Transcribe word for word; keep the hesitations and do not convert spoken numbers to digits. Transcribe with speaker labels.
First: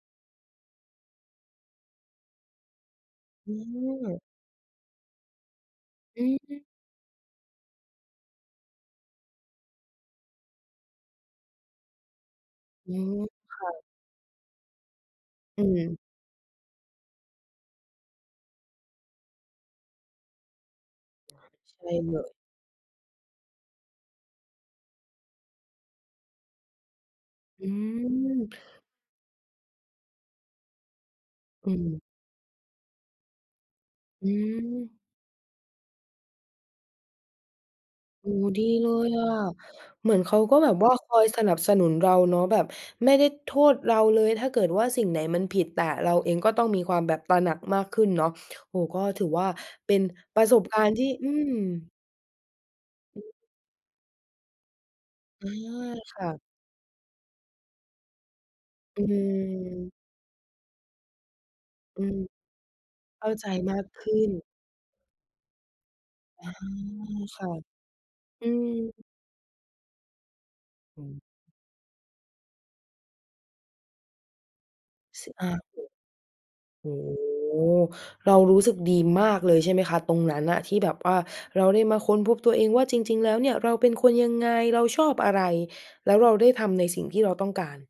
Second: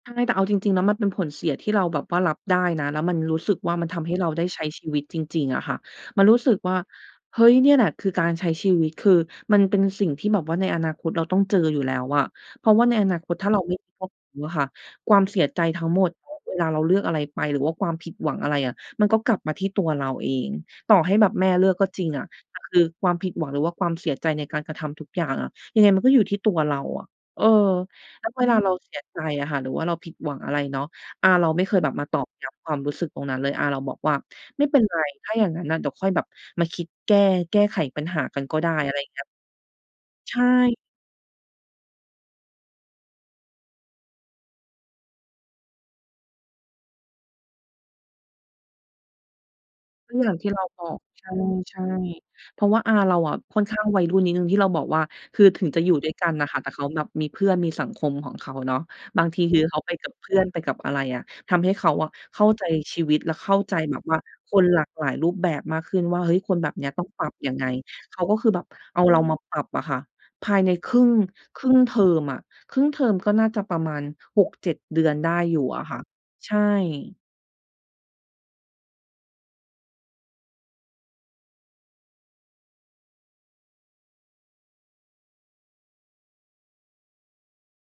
Speaker 1: ใช่ แต่เอาจริง ๆ แล้วมันเป็นผลเสียที่เราแบบว่ารับได้นะ แล้วมันรู้สึกว่ามันทำให้
Speaker 2: เออ
Speaker 1: เราได้ใช้ชีวิตจริง ๆ อะค่ะ
Speaker 2: อ
Speaker 1: มัน
Speaker 2: ื
Speaker 1: รู้สึก
Speaker 2: ม
Speaker 1: ว่า "เฮ้ย เนี่ยแหละคือการใช้ชีวิต" คือมันเป็นสิ่งที่แบบว่าในอนาคตเราต้องเจออยู่แล้วอะ เพราะว่า
Speaker 2: อ
Speaker 1: ใ
Speaker 2: ื
Speaker 1: นอน
Speaker 2: ม
Speaker 1: าคตถ
Speaker 2: ค
Speaker 1: ้าเรา
Speaker 2: ่
Speaker 1: ไม่ [unintelligible]
Speaker 2: ะ
Speaker 1: รู้อะค่ะ ความเสียใ
Speaker 2: อ
Speaker 1: จ
Speaker 2: ื
Speaker 1: ทั้ง
Speaker 2: ม
Speaker 1: หมด เวลาเราเลือกอะไรไป หรือว่าความผิดหวังอะไรอะ มันก็กลับมาที่ตัวเราเอง ต่อให้แบบแม่เลือก
Speaker 2: ใช
Speaker 1: ก็
Speaker 2: ่
Speaker 1: จริง
Speaker 2: เล
Speaker 1: อะ
Speaker 2: ย
Speaker 1: แต่คือความผิดหวัง หรือว่าความเสียใจในการกระทำทุกอย่างอะ ยังไงมันก็อยู่ที่ตัวเราอะ เออ
Speaker 2: อื
Speaker 1: แล้วเวลาเรา
Speaker 2: ม
Speaker 1: เสียใจอะค่ะ หรือว่าเราผิดหวังอะไรเนาะ อาเราไม่
Speaker 2: อ
Speaker 1: เ
Speaker 2: ื
Speaker 1: คยแบบ
Speaker 2: ม
Speaker 1: มาตอกย้ำความรู้สึกตรงนั้นเลย อาเราบอกว่า
Speaker 2: อื
Speaker 1: "ไม่เป็น
Speaker 2: ม
Speaker 1: ไร ถ้าอย่างนั้นน่ะ เดี๋ยวค่อยแบบมาคิดแก้ แก้ไขปัญหา
Speaker 2: โอ้
Speaker 1: กันก็
Speaker 2: ดี
Speaker 1: ได้"
Speaker 2: เ
Speaker 1: อ
Speaker 2: ล
Speaker 1: ะไรอย่
Speaker 2: ย
Speaker 1: างเงี้
Speaker 2: อ
Speaker 1: ย
Speaker 2: ะ เหมือนเ
Speaker 1: ใ
Speaker 2: ค
Speaker 1: ช
Speaker 2: ้าก็แบ
Speaker 1: ่
Speaker 2: บว่าคอยสนับสนุนเราเนาะ แบบไม่ได้โทษเราเลย ถ้าเกิดว่าสิ่งไหนมันผิด แต่เราเองก็ต้องมีความแบบตระหนักมากขึ้นเนาะ โอ้โฮ ก็ถือว่าเป็น
Speaker 1: ก็อย่าง
Speaker 2: ปร
Speaker 1: ท
Speaker 2: ะ
Speaker 1: ี่
Speaker 2: ส
Speaker 1: เรา
Speaker 2: บกา
Speaker 1: บ
Speaker 2: รณ
Speaker 1: อ
Speaker 2: ์
Speaker 1: ก
Speaker 2: ที่ อืม
Speaker 1: ใช่ ๆ เพราะว่าอาเรา
Speaker 2: อื
Speaker 1: อ
Speaker 2: อ
Speaker 1: ะค่อนข้างวัยรุ่นนิดหนึ่ง ที่เราบอกว่า คื
Speaker 2: เอ
Speaker 1: อ
Speaker 2: อ
Speaker 1: ถึงจะอยู่ด้ว
Speaker 2: ค
Speaker 1: ยก
Speaker 2: ่
Speaker 1: ั
Speaker 2: ะ
Speaker 1: นน่ะค่ะ แต่เขาแบบมีเพื่อน มีสังคมของเขาเนาะ
Speaker 2: อื
Speaker 1: บางทีคือเขาไป
Speaker 2: ม
Speaker 1: กับเพื่อน ไปกับอะไรอะ ทำให้เขา
Speaker 2: อื
Speaker 1: อะ
Speaker 2: ม
Speaker 1: เข้าใจชีวิต
Speaker 2: เข้
Speaker 1: แล
Speaker 2: า
Speaker 1: ะ
Speaker 2: ใจ
Speaker 1: เข้าใ
Speaker 2: ม
Speaker 1: จ
Speaker 2: าก
Speaker 1: แบ
Speaker 2: ข
Speaker 1: บ
Speaker 2: ึ
Speaker 1: ว
Speaker 2: ้
Speaker 1: ่า
Speaker 2: น
Speaker 1: คนหลากหลายรูปแบบมากขึ้นว่า "เฮ้ย
Speaker 2: อ๋อ
Speaker 1: คนแบบเนี้ยต้องปรับ
Speaker 2: ค่
Speaker 1: ย
Speaker 2: ะ
Speaker 1: ังไง?" เขาก็
Speaker 2: อ
Speaker 1: ค
Speaker 2: ื
Speaker 1: ือแบบ
Speaker 2: ม
Speaker 1: เอาเรามาปรับอะค่ะ ภายในคร
Speaker 2: อ
Speaker 1: ึ่
Speaker 2: ื
Speaker 1: ง
Speaker 2: ม
Speaker 1: ครึ่งเทอมอะ ครึ่งเทอมก็น่าจะประมาณ หกเจ็ด เดือน
Speaker 2: ส
Speaker 1: ได้
Speaker 2: อา
Speaker 1: อยู่อะค่ะ ใช่
Speaker 2: โอ้โฮ เรารู้สึกดีมากเลยใช่ไหมคะตรงนั้นน่ะ ที่แบบว่าเราได้มาค้นพบตัวเองว่าจริง ๆ แล้วเนี่ย เราเป็นคนยังไง เราชอบอะไร แล้วเราได้ทำในสิ่งที่เราต้องการ